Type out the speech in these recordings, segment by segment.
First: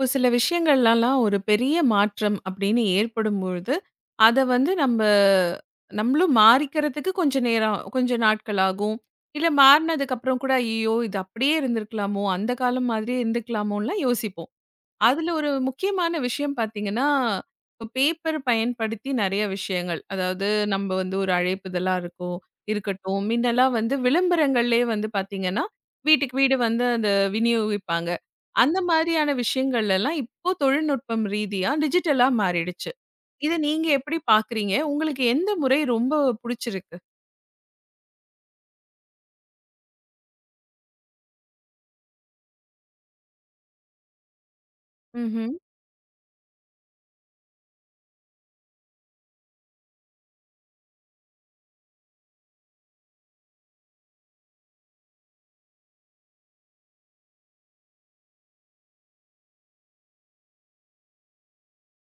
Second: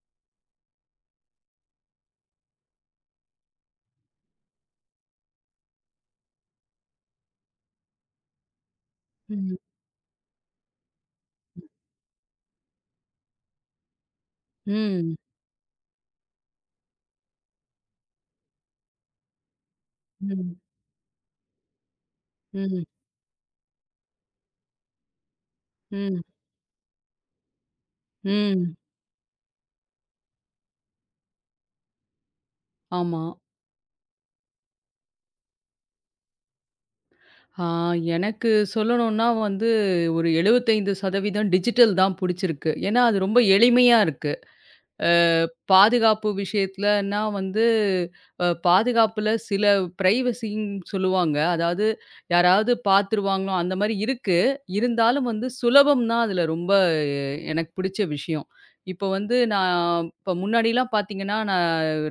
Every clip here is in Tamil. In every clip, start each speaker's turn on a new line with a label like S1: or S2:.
S1: ஒரு சில விஷயங்கள்லலாம் ஒரு பெரிய மாற்றம் அப்படின்னு ஏற்படும்பொழுது, அத வந்து நம்மளும் மாறிக்கிறதுக்கு கொஞ்ச நேரம் கொஞ்ச நாட்கள் ஆகும். இல்ல
S2: ம்.
S1: மாறுனதுக்கப்புறம் கூட, "ஐயயோ! இது அப்படியே இருந்திருக்கலாமோ! அந்த காலம் மாதிரியே இருந்துக்கலாமோன்லாம்" யோசிப்போம்.
S2: ம்.
S1: அதுல ஒரு முக்கியமான விஷயம் பார்த்தீங்கன்னா, இப்ப பேப்பர் பயன்படுத்தி நெறைய விஷயங்கள். அதாவது
S2: ம்.
S1: நம்ம வந்து ஒரு அழைப்பிதழா இருக்கும்
S2: ம்.
S1: இருக்கட்டும். முன்னலாம் வந்து விளம்பரங்கள்லயே வந்து பார்த்தீங்கன்னா,
S2: ம்.
S1: வீட்டுக்கு வீடு வந்து அந்த விநியோகிப்பாங்க.
S2: ம்.
S1: அந்த மாதிரியான விஷயங்கள்லாம் இப்போ தொழில்நுட்பம் ரீதியா டிஜிட்டலா மாறிடுச்சு.
S2: ஆமா.
S1: இத நீங்க எப்படி பார்க்குறீங்க? உங்களுக்கு எந்த முறை ரொம்ப புடிச்சிருக்கு?
S2: ஆ எனக்கு சொல்லணும்னா வந்து ஒரு 75% டிஜிட்டல் தான் புடிச்சிருக்கு. ஏன்னா, அது ரொம்ப எளிமையா இருக்கு. அ
S1: ம்ஹ்ம்.
S2: பாதுகாப்பு விஷயத்துலன்னா வந்து, பாதுகாப்புல சில பிரைவசின்னு சொல்லுவாங்க. அதாவது யாராவது பார்த்துருவாங்களோ, அந்த மாரி இருக்கு. இருந்தாலும் வந்து சுலபம் தான் அதுல ரொம்ப எனக்கு பிடிச்ச விஷயம். இப்போ வந்து நான் இப்போ முன்னாடிலாம் பார்த்தீங்கன்னா, நான்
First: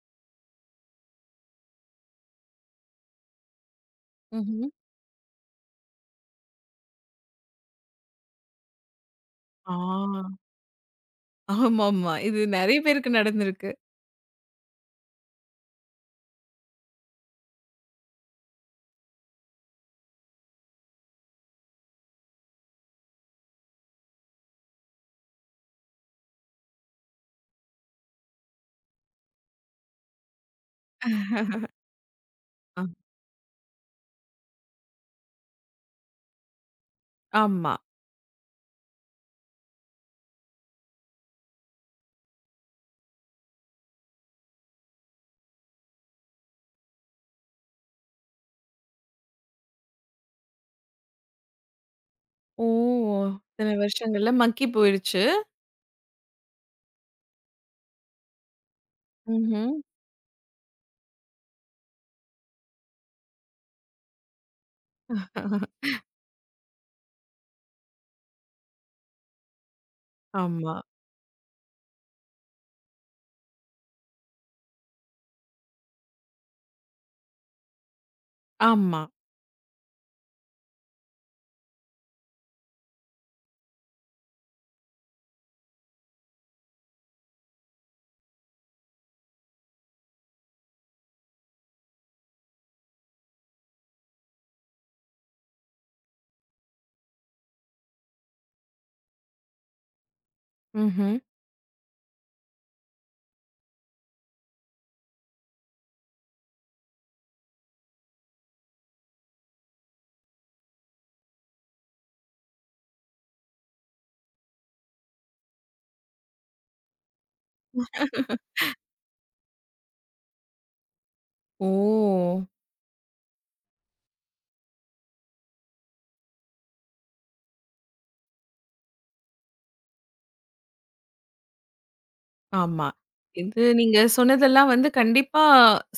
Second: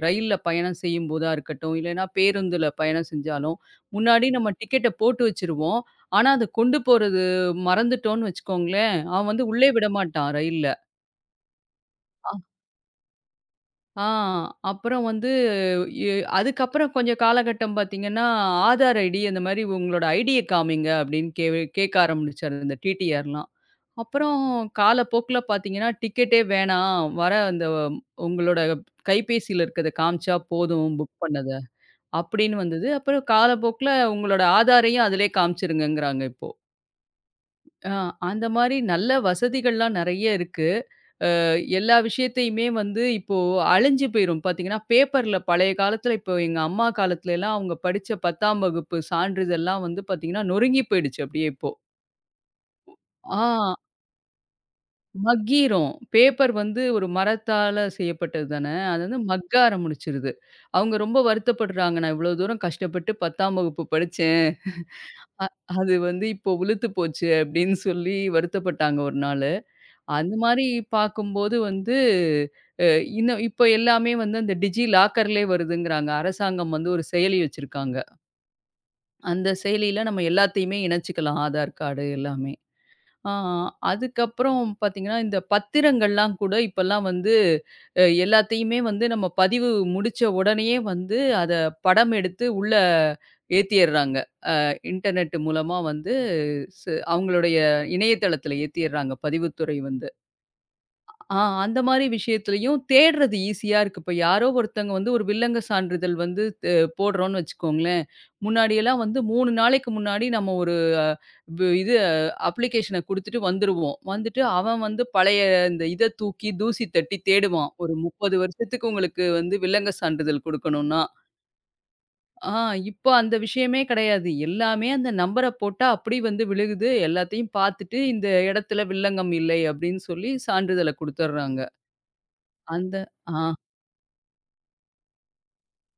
S2: ரயில்ல பயணம் செய்யும்போதா இருக்கட்டும், இல்லைன்னா பேருந்துல பயணம் செஞ்சாலும், முன்னாடி நம்ம
S1: ம்ஹ்ம்.
S2: டிக்கெட்ட போட்டு வச்சுருவோம். ஆனா, அத கொண்டு போறது மறந்துட்டோம்னு வச்சுக்கோங்களேன், அவன் வந்து உள்ளே விடமாட்டான்
S1: ஆ.
S2: ரயில்ல.
S1: ஆமாமா. இது நெறைய பேருக்கு நடந்திருக்கு.
S2: ஆ அப்புறம் வந்து எ அதுக்கப்புறம் கொஞ்சம் காலகட்டம் பார்த்தீங்கன்னா, ஆதார் ஐடி அந்த மாரி உங்களோட ஐடிய காமிங்க அப்படின்னு கேட்க ஆரம்பிச்சாரு இந்த டிடிஆர்லாம். அப்புறம் காலப்போக்குல பார்த்தீங்கன்னா, டிக்கெட்டே வேணாம். வர அந்த உங்களோட கைபேசியில இருக்கிறத காமிச்சா போதும் புக் பண்ணத. அப்படின்னு
S1: ஆ,
S2: வந்தது. அப்புறம் காலப்போக்குல உங்களோட ஆதாரையும் அதிலயே காமிச்சுருங்கங்கிறாங்க இப்போ.
S1: ஆமா.
S2: அ அந்த மாரி நல்ல வசதிகள்லாம் நெறைய இருக்கு. எல்லா விஷயத்தையுமே வந்து இப்போ அழிஞ்சு போயிரும். பார்த்தீங்கன்னா, பேப்பர்ல பழைய காலத்துல இப்போ எங்க அம்மா காலத்துலலாம் அவங்க படிச்ச 10ஆம் வகுப்பு சான்றிதழ்லாம் வந்து பார்த்தீங்கன்னா, நொறுங்கி போயிடுச்சு அப்படியே இப்போ.
S1: ஓ! இத்தன
S2: ஆ
S1: வருஷங்கள்ல மக்கி போயிருச்சு.
S2: மக்கிரும். பேப்பர் வந்து ஒரு மரத்தால செய்யப்பட்டது தானே. அது வந்து மக்க
S1: ம்ஹ்ம்.
S2: ஆரம்பிச்சிருது. அவங்க ரொம்ப வருத்தப்படுறாங்க. "நான் இவ்வளோ தூரம் கஷ்டப்பட்டு 10ஆம் வகுப்பு படிச்சேன். அ அது வந்து இப்போ உளுத்து போச்சு" அப்படின்னு சொல்லி வருத்தப்பட்டாங்க ஒரு நாளு. அந்த மாரி
S1: ஆமா,
S2: பார்க்கும்போது வந்து, அ இன்னும் இப்ப எல்லாமே வந்து அந்த டிஜி லாக்கர்லே வருதுங்கிறாங்க. அரசாங்கம் வந்து ஒரு செயலி வச்சிருக்காங்க.
S1: ஆமா.
S2: அந்த செயலியில நம்ம எல்லாத்தையுமே இணைச்சுக்கலாம். ஆதார் கார்டு எல்லாமே. ஆ அதுக்கப்புறம் பார்த்தீங்கன்னா, இந்த பத்திரங்கள்லாம் கூட இப்பல்லாம் வந்து எல்லாத்தையுமே வந்து நம்ம பதிவு முடிச்ச உடனேயே வந்து அத படம் எடுத்து உள்ள ஏத்திர்றாங்க. இன்டர்நெட் மூலமா வந்து அவங்களுடைய இணையதளத்துல ஏத்திர்றாங்க பதிவுத்துறை வந்து.
S1: ம்ஹ்ம்.
S2: ஆ அந்த மாரி விஷயத்துலயும் தேடுறது ஈஸியா இருக்கு. இப்ப யாரோ ஒருத்தங்க வந்து ஒரு வில்லங்க சான்றிதழ் வந்து போடுறோம்னு வச்சுக்கோங்களேன். முன்னாடியெல்லாம் வந்து 3 நாளைக்கு முன்னாடி நம்ம ஒரு அ வு இது அப்ளிகேஷன குடுத்துட்டு வந்துருவோம். வந்துட்டு அவன் வந்து பழைய இந்த இத தூக்கி தூசி தட்டி தேடுவான். ஒரு 30 வருஷத்துக்கு உங்களுக்கு வந்து வில்லங்க சான்றிதழ் குடுக்கணும்னா.
S1: ஓ!
S2: ஆ இப்ப அந்த விஷயமே கிடையாது. எல்லாமே அந்த நம்பர போட்டா அப்படி வந்து விழுகுது. எல்லாத்தையும் பார்த்துட்டு இந்த இடத்துல வில்லங்கம் இல்லை அப்படின்னு சொல்லி சான்றிதழ குடுத்துர்றாங்க.
S1: ஆமா.
S2: அந்த ஆ.
S1: இது நீங்க சொன்னதெல்லாம் வந்து கண்டிப்பா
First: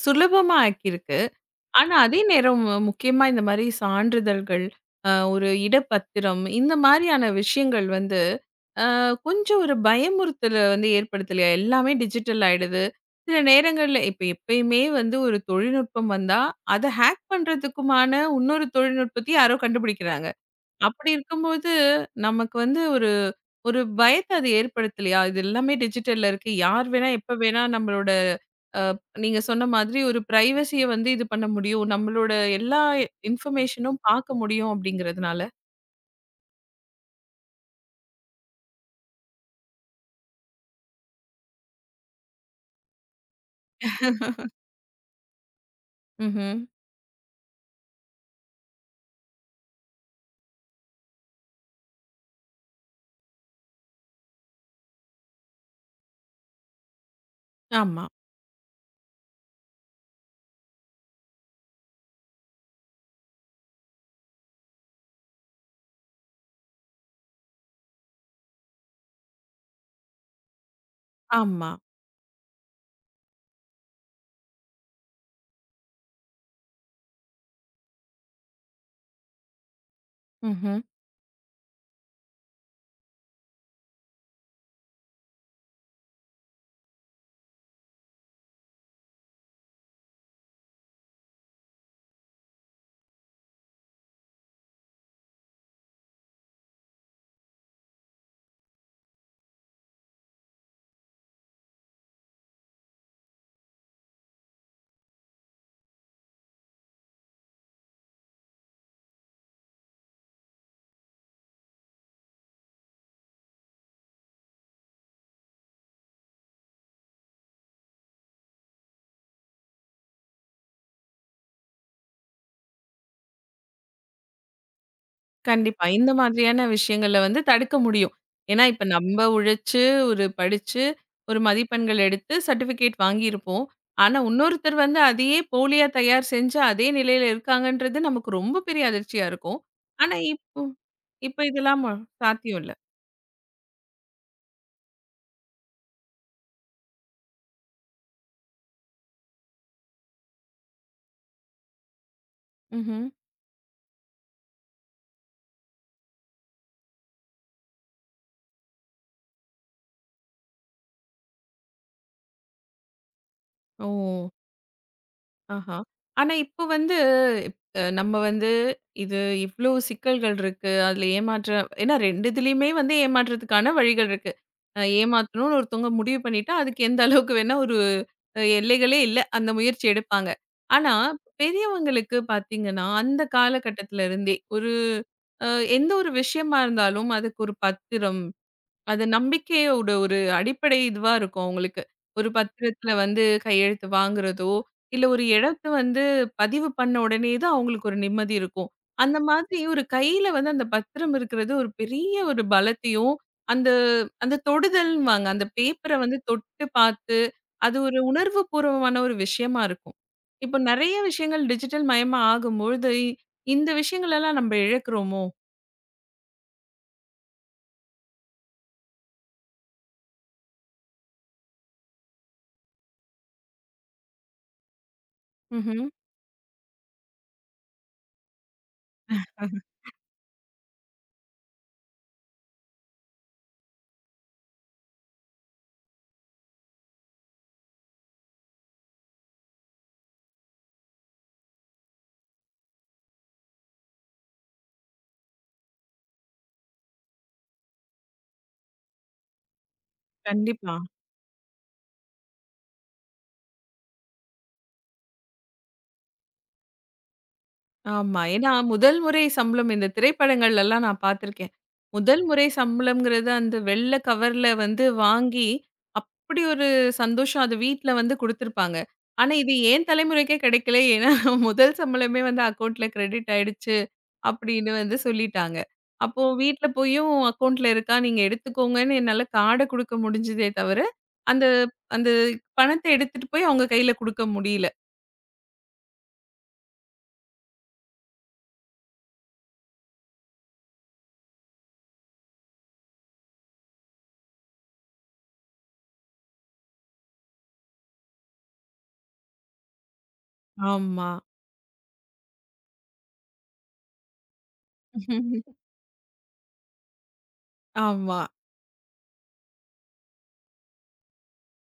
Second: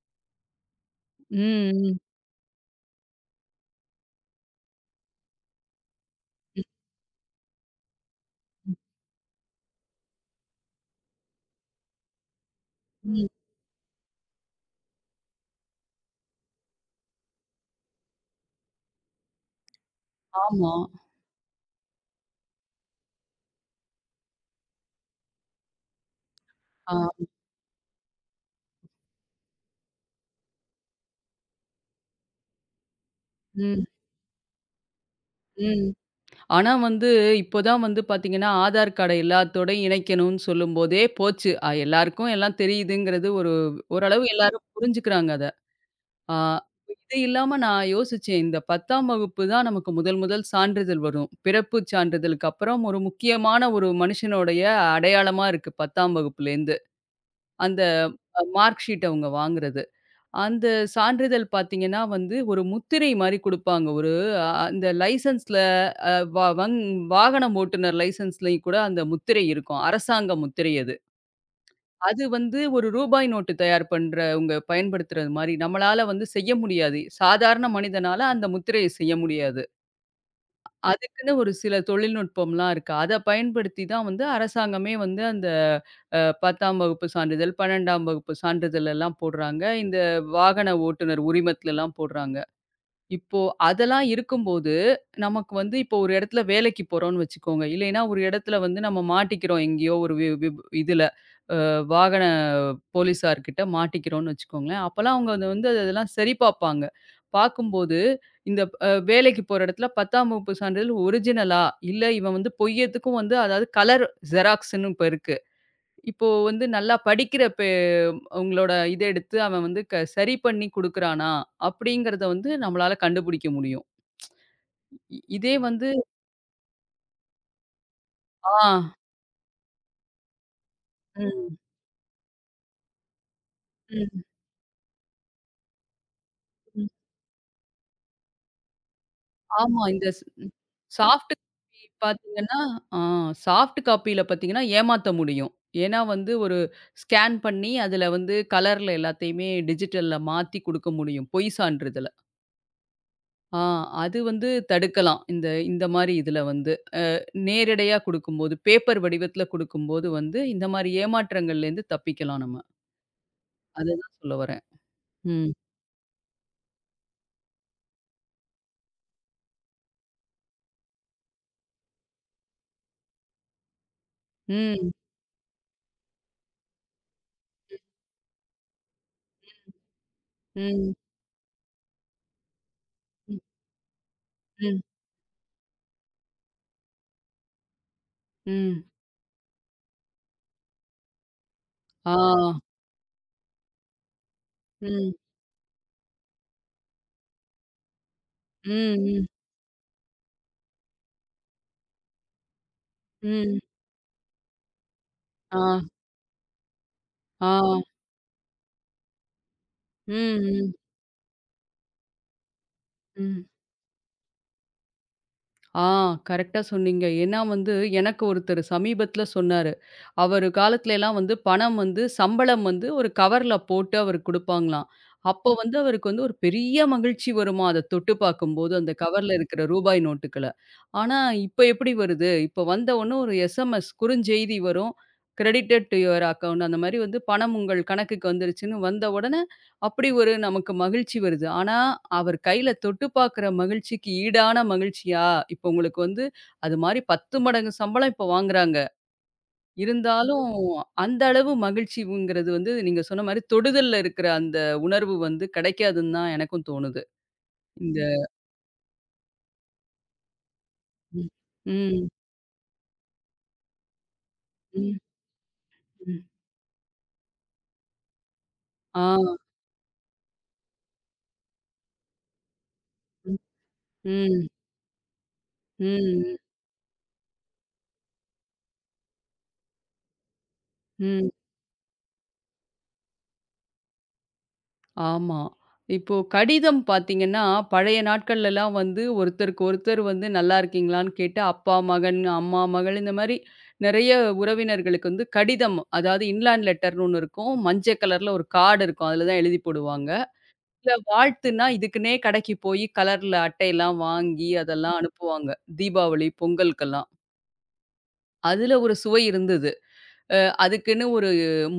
S1: சுலபமா ஆக்கியிருக்கு.
S2: ம்,
S1: ஆனா
S2: ம்,
S1: அதே நேரம் முக்கியமா இந்த மாரி சான்றிதழ்கள், ஒரு இடப்பத்திரம் இந்த மாரியான விஷயங்கள் வந்து ஆ கொஞ்சம் ஒரு பயமுறுத்தல வந்து ஏற்படுத்தலையா? எல்லாமே டிஜிட்டல் ஆயிடுது.
S2: ம்.
S1: சில நேரங்கள்ல இப்ப எப்பயுமே வந்து ஒரு தொழில்நுட்பம் வந்தா, அத ஹேக் பண்றதுக்குமான இன்னொரு தொழில்நுட்பத்தையும் யாரோ கண்டுபிடிக்கிறாங்க.
S2: ஆமா.
S1: அப்படி இருக்கும்போது, நமக்கு வந்து ஒரு ஒரு பயத்த அது ஏற்படுத்தலையா? இது எல்லாமே டிஜிட்டல்ல இருக்கு. யார்
S2: ஆ.
S1: வேணா, எப்ப வேணா நம்மளோட நீங்க சொன்ன மாதிரி ஒரு பிரைவசிய வந்து இது பண்ண முடியும். நம்மளோட எல்லா
S2: ம்,
S1: இன்ஃபர்மேஷனும் பார்க்க முடியும் அப்படிங்கிறதுனால.
S2: ம். ஆனா வந்து, இப்போ தான் வந்து பார்த்தீங்கன்னா, ஆதார் கார்ட எல்லாத்தோடயும் இணைக்கணும்னு சொல்லும்போதே போச்சு. எல்லாருக்கும் எல்லாம் தெரியுதுங்கிறது ஒரு ஓரளவு எல்லாரும் புரிஞ்சுக்கிறாங்க அத. ஆ
S1: ம்ஹ்ம்.
S2: இது இல்லாம நான் யோசிச்சேன். இந்த 10ஆம் வகுப்பு தான் நமக்கு முதல் முதல் சான்றிதழ் வரும். பிறப்பு சான்றிதழுக்கு அப்புறம் ஒரு முக்கியமான ஒரு மனுஷனுடைய அடையாளமா இருக்கு 10ஆம் வகுப்புலேருந்து. அந்த
S1: ஆமா,
S2: மார்க் ஷீட் அவங்க வாங்குறது. அந்த சான்றிதழ் பார்த்தீங்கன்னா வந்து, ஒரு முத்திரை மாரி குடுப்பாங்க. ஒரு அந்த லைசென்ஸ்ல அ வ வங் வாகனம் ஓட்டுனர் லைசென்ஸ்லயும் கூட அந்த முத்திரை இருக்கும். அரசாங்க முத்திரை அது.
S1: ஆமா.
S2: அது வந்து ஒரு ரூபாய் நோட்டு தயார் பண்றவங்க பயன்படுத்துறது மாரி. நம்மளால வந்து செய்ய முடியாது. சாதாரண மனிதனால அந்த முத்திரைய செய்ய முடியாது.
S1: ம்ஹ்ம்.
S2: அதுக்குன்னு ஒரு சில தொழில்நுட்பம்லாம் இருக்கு. அத பயன்படுத்தி தான் வந்து அரசாங்கமே வந்து அந்த 10ஆம் வகுப்பு சான்றிதழ், 12ஆம் வகுப்பு சான்றிதழ் எல்லாம் போடுறாங்க. இந்த வாகன ஓட்டுநர் உரிமத்துலலாம் போடுறாங்க. இப்போ அதெல்லாம் இருக்கும்போது, நமக்கு வந்து இப்போ ஒரு இடத்துல வேலைக்கு போறோம்னு வச்சுக்கோங்க. இல்லைன்னா ஒரு இடத்துல வந்து நம்ம மாட்டிக்கிறோம் எங்கேயோ ஒரு வி விப இதுல. வாகன போலீஸார்கிட்ட மாட்டிக்கிறோம்னு வச்சுக்கோங்களேன். அப்பலாம் அவங்க அத வந்து அதெல்லாம் சரி பார்ப்பாங்க. பார்க்கும்போது இந்த வேலைக்கு போற இடத்துல 10ஆம் வகுப்பு சான்றிதழ் ஒரிஜினலா, இல்ல இவன் வந்து பொய் எதுக்கும் வந்து அதாவது கலர் ஜெராக்ஸ்ன்னு இப்ப இருக்கு. இப்போ வந்து நல்லா படிக்கிற உங்களோட இத எடுத்து அவன் வந்து சரி பண்ணி குடுக்குறானா? அப்படிங்கிறத வந்து நம்மளால கண்டுபிடிக்க முடியும். இதே
S1: கண்டிப்பா.
S2: வந்து
S1: இந்த மாதிரியான விஷயங்கள வந்து தடுக்க முடியும்.
S2: ஆ.
S1: ஏன்னா, இப்ப நம்ப உழைச்சு, ஒரு படிச்சு, ஒரு
S2: ம்.
S1: மதிப்பெண்கள் எடுத்து சர்டிஃபிகேட் வாங்கியிருப்போம். ஆனா,
S2: ம்.
S1: இன்னொருத்தர் வந்து அதையே போலியா தயார் செஞ்சு, அதே
S2: ம்.
S1: நிலையில இருக்காங்கன்றது நமக்கு ரொம்ப பெரிய அதிர்ச்சியா இருக்கும்.
S2: ஆமா. இந்த
S1: ஆனா,
S2: ம்.
S1: இப்போ
S2: சாஃப்ட்
S1: இப்ப இதெல்லாம்
S2: காப்பி
S1: சாத்தியம்
S2: பார்த்தீங்கன்னா,
S1: இல்ல.
S2: ஆ சாஃப்ட் காப்பில பார்த்தீங்கன்னா ஏமாத்த முடியும். ஏன்னா வந்து ஒரு ஸ்கேன் பண்ணி அதில வந்து கலர்ல எல்லாத்தையுமே டிஜிட்டல்ல மாத்தி குடுக்க முடியும். பொய் சான்றிதழ.
S1: ம்ஹ்ம்.
S2: ஆ அது வந்து தடுக்கலாம். இந்த இந்த மாரி இதில வந்து. நேரடையா குடுக்கும்போது, பேப்பர் வடிவத்தில குடுக்கும்போது வந்து இந்த மாரி ஏமாற்றங்கள்லேருந்து தப்பிக்கலாம் நம்ம.
S1: ஓ!
S2: அதுதான் சொல்ல வரேன். ம்.
S1: ஆஹா. ஆனா இப்போ வந்து நம்ம வந்து இது இவ்ளோ சிக்கல்கள் இருக்கு. அதுல ஏமாற்ற ஏன்னா 2 இதுலயுமே வந்து ஏமாற்றத்துக்கான வழிகள் இருக்கு.
S2: ம்.
S1: ஏமாத்தணும்னு ஒருத்தவங்க முடிவு பண்ணிட்டா, அதுக்கு எந்த அளவுக்கு வேணா ஒரு எல்லைகளே இல்ல. அந்த முயற்சி எடுப்பாங்க. ஆனா
S2: ம்.
S1: பெரியவங்களுக்கு பார்த்தீங்கன்னா, அந்த
S2: ம்.
S1: காலகட்டத்துல இருந்தே ஒரு
S2: ம்.
S1: அ எந்த ஒரு விஷயமா இருந்தாலும், அதுக்கு ஒரு பத்திரம்
S2: ம்.
S1: அது நம்பிக்கையோட ஒரு அடிப்படை இதுவா இருக்கும் அவங்களுக்கு.
S2: ஆ.
S1: ஒரு பத்திரத்துல வந்து கையெழுத்து வாங்குறதோ, இல்ல
S2: ம்.
S1: ஒரு இடத்த வந்து பதிவு பண்ண உடனே தான் அவங்களுக்கு ஒரு நிம்மதி இருக்கும்.
S2: ம்.
S1: அந்த
S2: ம்.
S1: மாதிரி ஒரு கையில வந்து அந்த பத்திரம் இருக்கிறது ஒரு பெரிய ஒரு பலத்தையும்,
S2: ம்.
S1: அந்த அந்த தொடுதல்ன்னுவாங்க. அந்த
S2: ஆ.
S1: பேப்பர வந்து தொட்டு பார்த்து,
S2: ஆ.
S1: அது ஒரு உணர்வு பூர்வமான ஒரு விஷயமா இருக்கும்.
S2: ம்,
S1: இப்போ
S2: ம்,
S1: நெறைய விஷயங்கள் டிஜிட்டல் மயமா ஆகும்பொழுது,
S2: ம்.
S1: இந்த விஷயங்களெல்லாம் நம்ம இழக்கிறோமோ?
S2: ஆ கரெக்ட்டா சொன்னீங்க. ஏன்னா வந்து எனக்கு ஒருத்தர் சமீபத்தில சொன்னாரு. அவரு காலத்துலலாம் வந்து பணம் வந்து சம்பளம் வந்து ஒரு கவர்ல போட்டு அவருக்கு குடுப்பாங்களாம். அப்போ வந்து
S1: ம்ஹ்ம்.
S2: அவருக்கு வந்து ஒரு பெரிய மகிழ்ச்சி வருமாம். அத தொட்டு பார்க்கும்போது அந்த கவர்ல இருக்கிற ரூபாய் நோட்டுக்கள. ஆனா இப்ப எப்படி வருது? இப்ப வந்தவுனே ஒரு எஸ்எம்எஸ் குறுஞ்செய்தி வரும். கிரெடிட்டட் டூ யுவர் அக்கவுண்ட் அந்த மாரி வந்து பணம் உங்கள் கணக்குக்கு வந்துருச்சுன்னு வந்த உடனே அப்படி ஒரு நமக்கு மகிழ்ச்சி வருது. ஆனா, அவர் கையில தொட்டு பார்க்குற மகிழ்ச்சிக்கு ஈடான மகிழ்ச்சியா, இப்போ உங்களுக்கு வந்து அது மாரி 10 மடங்கு சம்பளம் இப்போ வாங்குறாங்க. இருந்தாலும்
S1: கண்டிப்பா.
S2: அந்த அளவு மகிழ்ச்சிங்கிறது வந்து நீங்க சொன்ன மாரி தொடுதல்ல இருக்கிற அந்த உணர்வு வந்து கிடைக்காதுன்னு தான் எனக்கும் தோணுது. இந்த
S1: ஆமா. ஏன்னா, முதல் முறை சம்பளம் இந்த திரைப்படங்கள்லலாம் நான்
S2: ம்,
S1: பார்த்துருக்கேன்.
S2: ம்,
S1: முதல் முறை சம்பளம்ங்கிறது அந்த வெள்ள கவர்ல வந்து
S2: ம்,
S1: வாங்கி,
S2: ம்.
S1: அப்படி ஒரு சந்தோஷம் அது வீட்ல வந்து குடுத்துருப்பாங்க.
S2: ஆ.
S1: ஆனா, இது என் தலைமுறைக்கே கிடைக்கல. ஏன்னா, முதல் சம்பளமே வந்து அக்கவுண்ட்ல கிரெடிட்
S2: ம்,
S1: ஆயிடுச்சு
S2: ம்,
S1: அப்படின்னு வந்து சொல்லிட்டாங்க. அப்போ
S2: ம்,
S1: வீட்ல போயும் அக்கவுண்ட்ல இருக்கா, நீங்க எடுத்துக்கோங்கன்னு என்னால கார்ட குடுக்க முடிஞ்சதே தவிர,
S2: ம்.
S1: அந்த அந்த பணத்த எடுத்துட்டு போய் அவங்க கையில குடுக்க முடியல.
S2: ஆமா. இப்போ கடிதம் பார்த்தீங்கன்னா, பழைய நாட்கள்லலாம் வந்து ஒருத்தருக்கு ஒருத்தர் வந்து நல்லா இருக்கீங்களான்னு கேட்டு, அப்பா மகன், அம்மா மகள் இந்த மாரி நெறைய உறவினர்களுக்கு வந்து கடிதம், அதாவது இன்லேண்ட் லெட்டர்ன்னு ஒண்ணு இருக்கும். மஞ்ச கலர்ல ஒரு கார்டு இருக்கும். அதில தான் எழுதி போடுவாங்க. இல்ல
S1: ஆமா.
S2: வாழ்த்துன்னா இதுக்குன்னே கடைக்கு போய் கலர்ல அட்டையெல்லாம் வாங்கி அதெல்லாம் அனுப்புவாங்க. தீபாவளி, பொங்கலுக்கெல்லாம்.
S1: ஆமா.
S2: அதில ஒரு சுவை இருந்தது. அ அதுக்குன்னு ஒரு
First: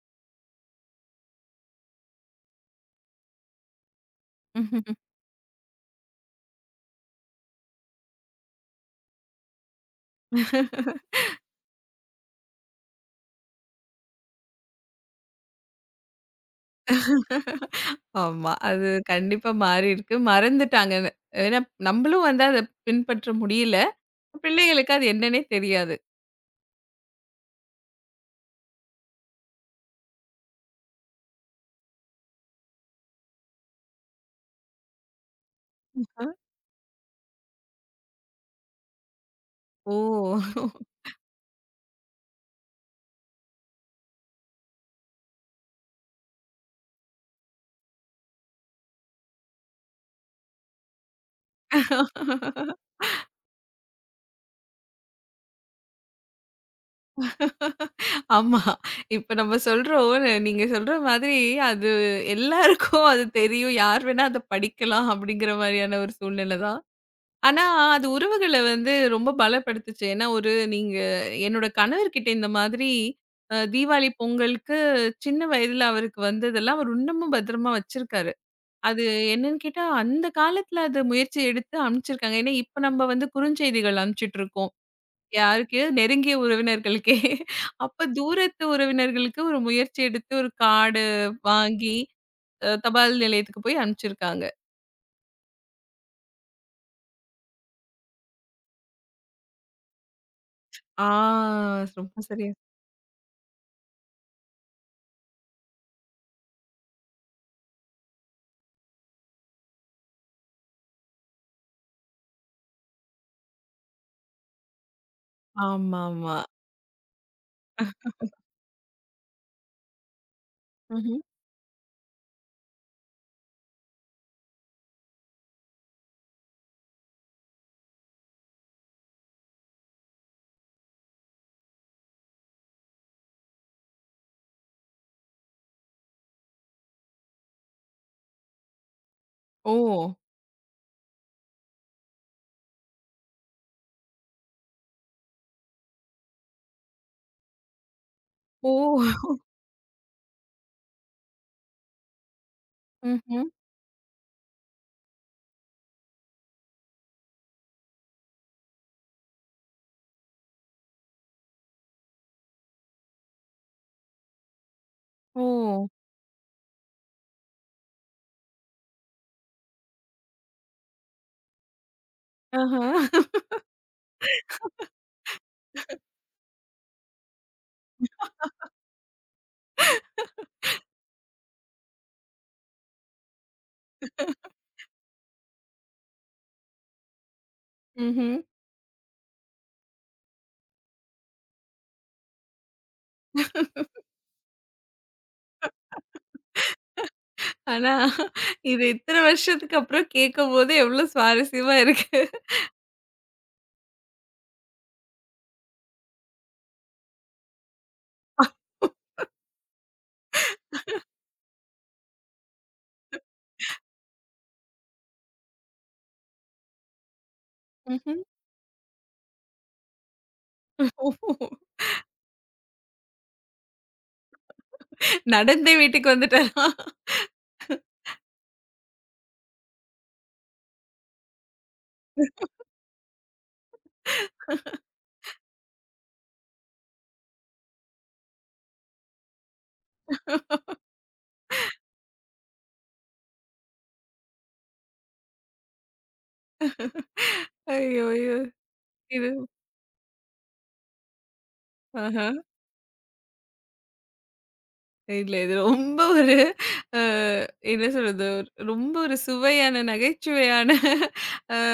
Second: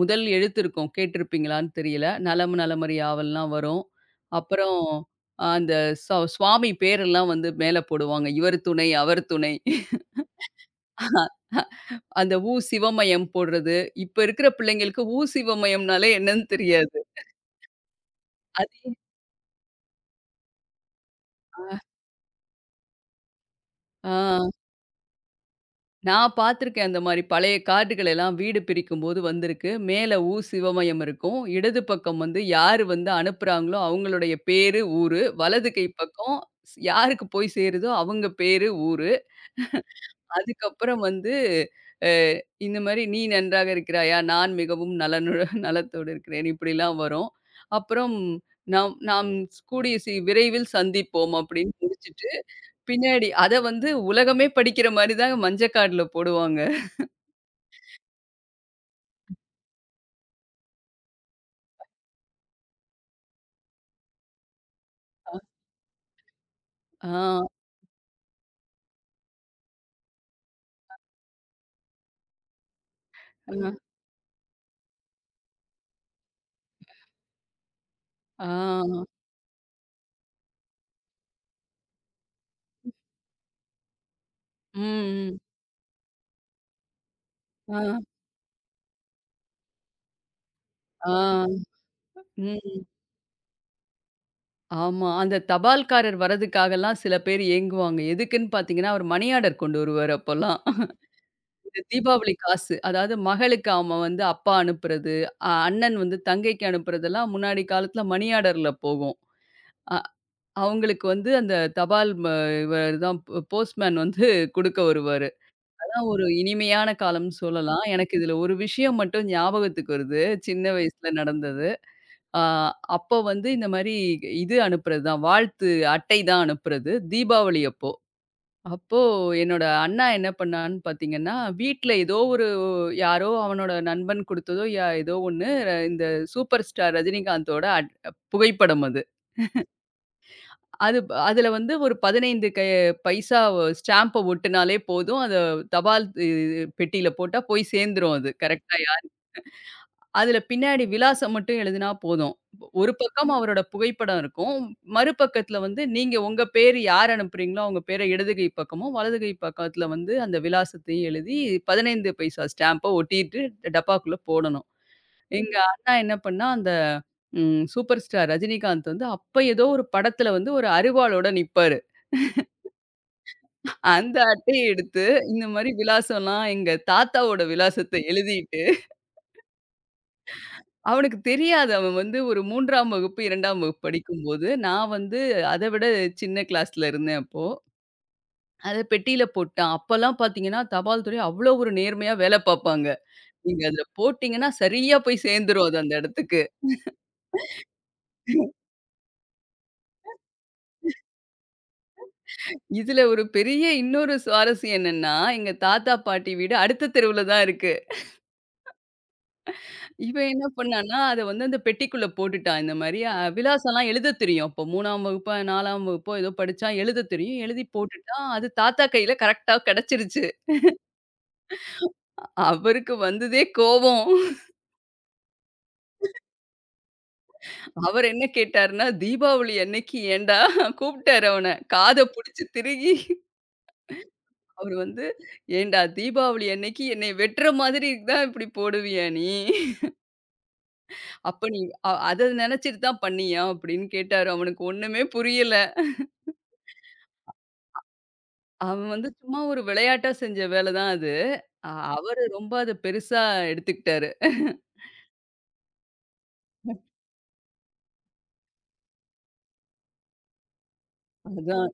S2: முதல் எழுத்து இருக்கும். கேட்டிருப்பீங்களான்னு தெரியல. நலம் நலமறி யாவல்லாம் வரும். அப்புறம் அந்த ச சுவாமி பேரெல்லாம் வந்து மேல போடுவாங்க. இவர் துணை, அவர் துணை. அந்த உ சிவமயம் போடுறது. இப்ப இருக்கிற பிள்ளைங்களுக்கு உ சிவமயம்னாலே என்னன்னு தெரியாது.
S1: ஆமா. அது
S2: அது
S1: கண்டிப்பா மாறியிருக்கு. மறந்துட்டாங்கன்னு. ஏன்னா நம்மளும் வந்து அத பின்பற்ற முடியல.
S2: ஆ.
S1: பிள்ளைகளுக்கு அது என்னன்னே தெரியாது.
S2: நான் பார்த்துருக்கேன் அந்த மாரி பழைய கார்டுகள் எல்லாம் வீடு பிரிக்கும்போது வந்திருக்கு. மேல உ. சிவமயம் இருக்கும். இடது பக்கம் வந்து யாரு வந்து அனுப்புறாங்களோ அவங்களுடைய பேரு, ஊரு. வலது கை
S1: அ
S2: பக்கம் யாருக்கு போய் சேருதோ அவங்க பேரு, ஊரு.
S1: ஓ!
S2: அதுக்கப்புறம் வந்து அ இந்த மாரி "நீ நன்றாக இருக்கிறாயா? நான் மிகவும் நலனுட நலத்தோடு இருக்கிறேன்." இப்படிலாம் வரும். அப்புறம் நாம் நாம் கூடிய விரைவில் சந்திப்போம் அப்படின்னு முடிச்சுட்டு, பின்னாடி அத வந்து உலகமே படிக்கிற மாரி தான் மஞ்ச கார்டுல போடுவாங்க.
S1: ஆமா. இப்ப நம்ம சொல்றோம். நீங்க சொல்ற மாதிரி அது எல்லாருக்கும் அது தெரியும். யார் வேணா அத படிக்கலாம் அப்படிங்கிற மாரியான ஒரு சூழ்நிலை தான்.
S2: ஆ,
S1: ஆனா, அது உறவுகள வந்து ரொம்ப பலப்படுத்துச்சு. ஏன்னா, ஒரு நீங்க என்னோட கணவர்கிட்ட இந்த மாதிரி
S2: அ,
S1: தீபாவளி, பொங்கலுக்கு சின்ன வயதுல அவருக்கு வந்ததெல்லாம் அவர் இன்னமும் பத்திரமா வச்சிருக்காரு.
S2: ஆ,
S1: அது என்னன்னு கேட்டா, அந்த காலத்துல அது முயற்சி எடுத்து அனுப்பிச்சிருக்காங்க. ஏன்னா, இப்ப நம்ம வந்து குறுஞ்செய்திகள் அனுப்பிச்சுட்ருக்கோம்.
S2: ம், ம்.
S1: யாருக்கு? நெருங்கிய உறவினர்களுக்கே.
S2: ஆ,
S1: அப்ப தூரத்து உறவினர்களுக்கு ஒரு முயற்சி எடுத்து ஒரு கார்டு
S2: ஆ,
S1: வாங்கி,
S2: ம்.
S1: தபால் நிலையத்துக்கு போய் அனுப்பிச்சிருக்காங்க.
S2: ஆமா. அந்த தபால்காரர் வரதுக்காகலாம் சில பேர் ஏங்குவாங்க. எதுக்குன்னு பார்த்தீங்கன்னா, அவர் மணி ஆர்டர் கொண்டு வருவாரு அப்போலாம்.
S1: ஆ
S2: இந்த
S1: ரொம்ப
S2: தீபாவளி
S1: சரியா
S2: காசு. அதாவது மகளுக்கு அவன் வந்து அப்பா அனுப்புறது, அண்ணன் வந்து தங்கைக்கு அனுப்புறதெல்லாம் முன்னாடி காலத்தில மணி ஆர்டர்ல போகும். அ அவங்களுக்கு வந்து அந்த தபால் இவர் தான் போஸ்ட்மேன் வந்து குடுக்க வருவாரு. அதான் ஒரு
S1: ஆமாமா.
S2: இனிமையான காலம்னு சொல்லலாம். எனக்கு இதில ஒரு விஷயம் மட்டும் ஞாபகத்துக்கு வருது. சின்ன வயசுல
S1: ம்ஹ்ம்.
S2: நடந்தது. ஆ, அப்போ வந்து இந்த மாரி இது அனுப்புறது தான். வாழ்த்து அட்டை தான் அனுப்புறது. தீபாவளி அப்போ. அப்போ என்னோட அண்ணா என்ன பண்ணான்னு பார்த்தீங்கன்னா, வீட்ல ஏதோ ஒரு யாரோ அவனோட நண்பன் குடுத்ததோ ஏதோ ஒண்ணு இந்த சூப்பர் ஸ்டார் ரஜினிகாந்தோட புகைப்படம் அது.
S1: ஓ!
S2: அது அதில வந்து ஒரு 15 பைசா ஸ்டாம்ப ஒட்டுனாலே போதும். அத தபால் பெட்டியில போட்டா போய் சேர்ந்துரும் அது.
S1: ஓ!
S2: கரெக்ட்டா அதுல பின்னாடி விலாசம் மட்டும் எழுதினா போதும். ஒரு பக்கம்
S1: ம்ஹ்ம்.
S2: அவரோட புகைப்படம் இருக்கும். மறுபக்கத்துல வந்து நீங்க உங்க பேரு யார் அனுப்புறீங்களோ, அவங்க பேர இடது கை பக்கமும், வலது கை பக்கத்துல வந்து அந்த விலாசத்தையும் எழுதி 15 பைசா ஸ்டாம்ப ஒட்டிட்டு டப்பாக்குள்ள போடணும். எங்க
S1: ஓ!
S2: அண்ணா என்ன பண்ணா, அந்த ம் சூப்பர் ஸ்டார் ரஜினிகாந்த் வந்து அப்ப ஏதோ ஒரு படத்துல வந்து ஒரு அரிவாளோட நிப்பாரு.
S1: ஆஹா.
S2: அந்த அட்டைய எடுத்து இந்த மாரி விலாசம்லாம் எங்க தாத்தாவோட விலாசத்த எழுதிட்டு அவனுக்கு தெரியாது. அவன் வந்து ஒரு 3ஆம் வகுப்பு, 2ஆம் வகுப்பு படிக்கும்போது, நான் வந்து அத விட சின்ன கிளாஸ்ல இருந்தேன் அப்போ.
S1: ம்ஹ்ம்.
S2: அத பெட்டியில போட்டான். அப்பலாம் பார்த்தீங்கன்னா, தபால் துறை அவ்ளோ ஒரு நேர்மையா வேல பார்ப்பாங்க. நீங்க அதுல போட்டீங்கன்னா, சரியா போய் சேர்ந்துரும் அது அந்த இடத்துக்கு.
S1: ஆனா, இது இத்தன வருஷத்துக்கு அப்புறம் கேட்கும்போது எவ்ளோ சுவாரஸ்யமா இருக்கு.
S2: இதுல ஒரு பெரிய இன்னொரு சுவாரஸ்யம் என்னன்னா, எங்க தாத்தா, பாட்டி வீடு அடுத்த தெருவுல தான் இருக்கு. இவன் என்ன பண்ணான்னா, அத வந்து அந்த பெட்டிக்குள்ள போட்டுட்டான். இந்த மாரி விலாசம்லாம் எழுதத் தெரியும். அப்போ 3ஆம் வகுப்போ, 4ஆம் வகுப்போ ஏதோ படிச்சான். எழுதத் தெரியும். எழுதி
S1: ம்ஹ்ம்.
S2: போட்டுட்டான். அது தாத்தா கையில கரெக்ட்டா கெடைச்சிருச்சு.
S1: ஓ!
S2: அவருக்கு வந்ததே கோவம்.
S1: நடந்தே வீட்டுக்கு வந்துட்டாரா?
S2: அவர் என்ன கேட்டாருன்னா, தீபாவளி அன்னைக்கு ஏன்டா கூப்ட்டாரு அவன. காத புடிச்சு திருகி அவரு வந்து, "ஏன்டா தீபாவளி அன்னைக்கு என்னைய வெட்டுற மாதிரி தான் இப்படி போடுவியா நீ? அப்ப நீ அத நெனச்சுட்டு தான் பண்ணியா?" அப்படின்னு கேட்டாரு. அவனுக்கு ஒண்ணுமே புரியல.
S1: ஐயோ! ஐயோ!
S2: அவன் வந்து
S1: இது
S2: சும்மா ஒரு விளையாட்டா செஞ்ச வேலை தான் அது. அ அவரு
S1: ஆஹ.
S2: ரொம்ப அத பெருசா எடுத்துக்கிட்டாரு.
S1: இல்ல. இது ரொம்ப ஒரு அ என்ன சொல்றது? ரொம்ப ஒரு சுவையான, நகைச்சுவையான அ
S2: அதான்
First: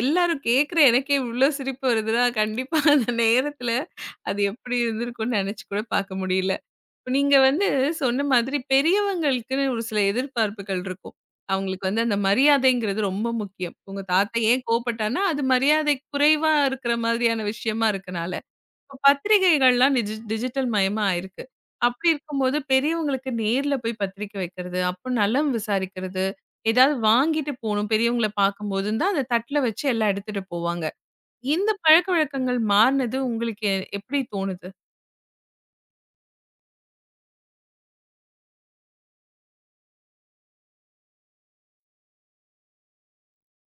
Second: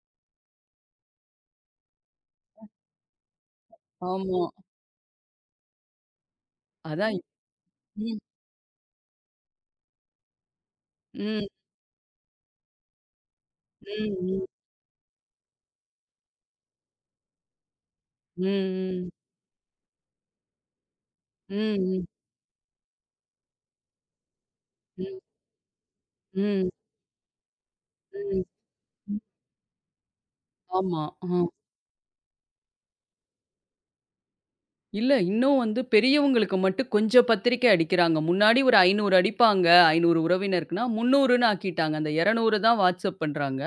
S1: எல்லாரும் கேட்குற எனக்கே இவ்ளோ சிரிப்பு வருதுன்னா, கண்டிப்பா அந்த நேரத்துல
S2: ஆமா.
S1: அது எப்படி இருந்திருக்கும்னு நெனச்சு கூட பாக்க முடியல. இப்ப
S2: அதான்
S1: நீங்க வந்து
S2: ம்,
S1: சொன்ன மாதிரி பெரியவங்களுக்குன்னு ஒரு சில எதிர்பார்ப்புகள் இருக்கும்.
S2: ம்,
S1: அவங்களுக்கு வந்து அந்த மரியாதைங்கிறது ரொம்ப முக்கியம். உங்க தாத்தா
S2: ம்,
S1: ஏன் கோவப்பட்டார்ன்னா, அது மரியாதை குறைவா இருக்கிற மாதிரியான விஷயமா இருக்கனால.
S2: ம்,
S1: இப்ப
S2: ம்,
S1: பத்திரிகைகள்லாம் டிஜிட்டல் மயமா ஆயிருக்கு.
S2: ம்,
S1: அப்படி இருக்கும்போது பெரியவங்களுக்கு நேர்ல போய் பத்திரிக்கை வைக்கிறது, அப்ப
S2: ம்,
S1: நலம் விசாரிக்கிறது,
S2: ம்,
S1: ஏதாவது வாங்கிட்டு போணும் பெரியவங்கள
S2: ம்,
S1: பார்க்கும்போதுன்னு தான்
S2: ம்.
S1: அத தட்ல வச்சு எல்லாம் எடுத்துட்டு போவாங்க.
S2: ஆமா. ஆ.
S1: இந்த பழக்கவழக்கங்கள் மாறுனது உங்களுக்கு எப்படி தோணுது?
S2: இல்ல இன்னும் வந்து பெரியவங்களுக்கு மட்டும் கொஞ்சம் பத்திரிக்கை அடிக்கிறாங்க. முன்னாடி ஒரு 500 அடிப்பாங்க. 500 உறவினருக்குன்னா 300ன்னு ஆக்கிட்டாங்க. அந்த 200 தான் வாட்ஸ்அப் பண்றாங்க.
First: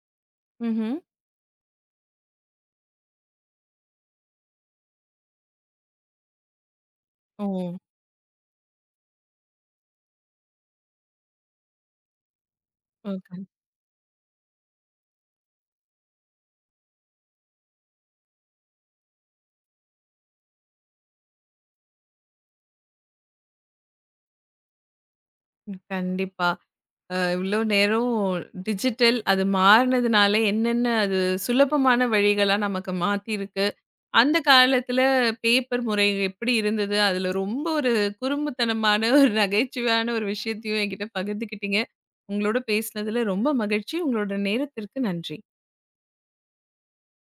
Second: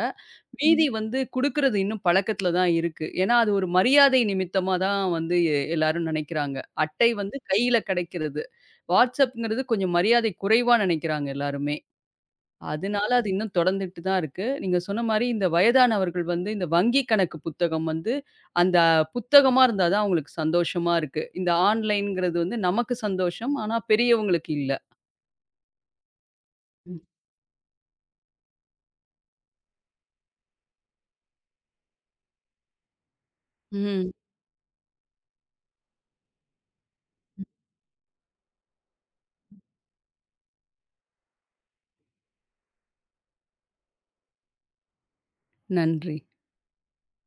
S2: மீதி
S1: ம்ஹ்ம்.
S2: வந்து குடுக்குறது இன்னும் பழக்கத்துல தான் இருக்கு. ஏன்னா, அது ஒரு மரியாதை நிமித்தமா தான் வந்து எல்லாரும் நெனைக்கிறாங்க. அட்டை வந்து
S1: ஓ!
S2: கையில கிடைக்கிறது. வாட்ஸ்அப்ங்கிறது கொஞ்சம் மரியாதை குறைவா நெனைக்கிறாங்க எல்லாருமே. அதனால
S1: ஓ!
S2: அது இன்னும் தொடர்ந்துட்டு தான் இருக்கு. நீங்க சொன்ன மாரி இந்த வயதானவர்கள் வந்து இந்த வங்கி கணக்கு புத்தகம் வந்து, அந்த புத்தகமா இருந்தா தான் அவங்களுக்கு சந்தோஷமா இருக்கு. இந்த ஆன்லைன்ங்கிறது வந்து நமக்கு சந்தோஷம். ஆனா பெரியவங்களுக்கு இல்ல.
S1: கண்டிப்பா. இவ்ளோ நேரம் டிஜிட்டல் அது மாறுனதுனால என்னென்ன அது சுலபமான வழிகளா நமக்கு மாத்திருக்கு
S2: ம்.
S1: அந்த காலத்துல பேப்பர் முறை எப்படி இருந்தது? அதுல ரொம்ப ஒரு குறும்புத்தனமான ஒரு நகைச்சுவையான ஒரு விஷயத்தையும் என்கிட்ட பகிர்ந்துக்கிட்டீங்க. உங்களோட பேசினதுல ரொம்ப மகிழ்ச்சி. உங்களோட நேரத்திற்கு நன்றி.
S2: நன்றி.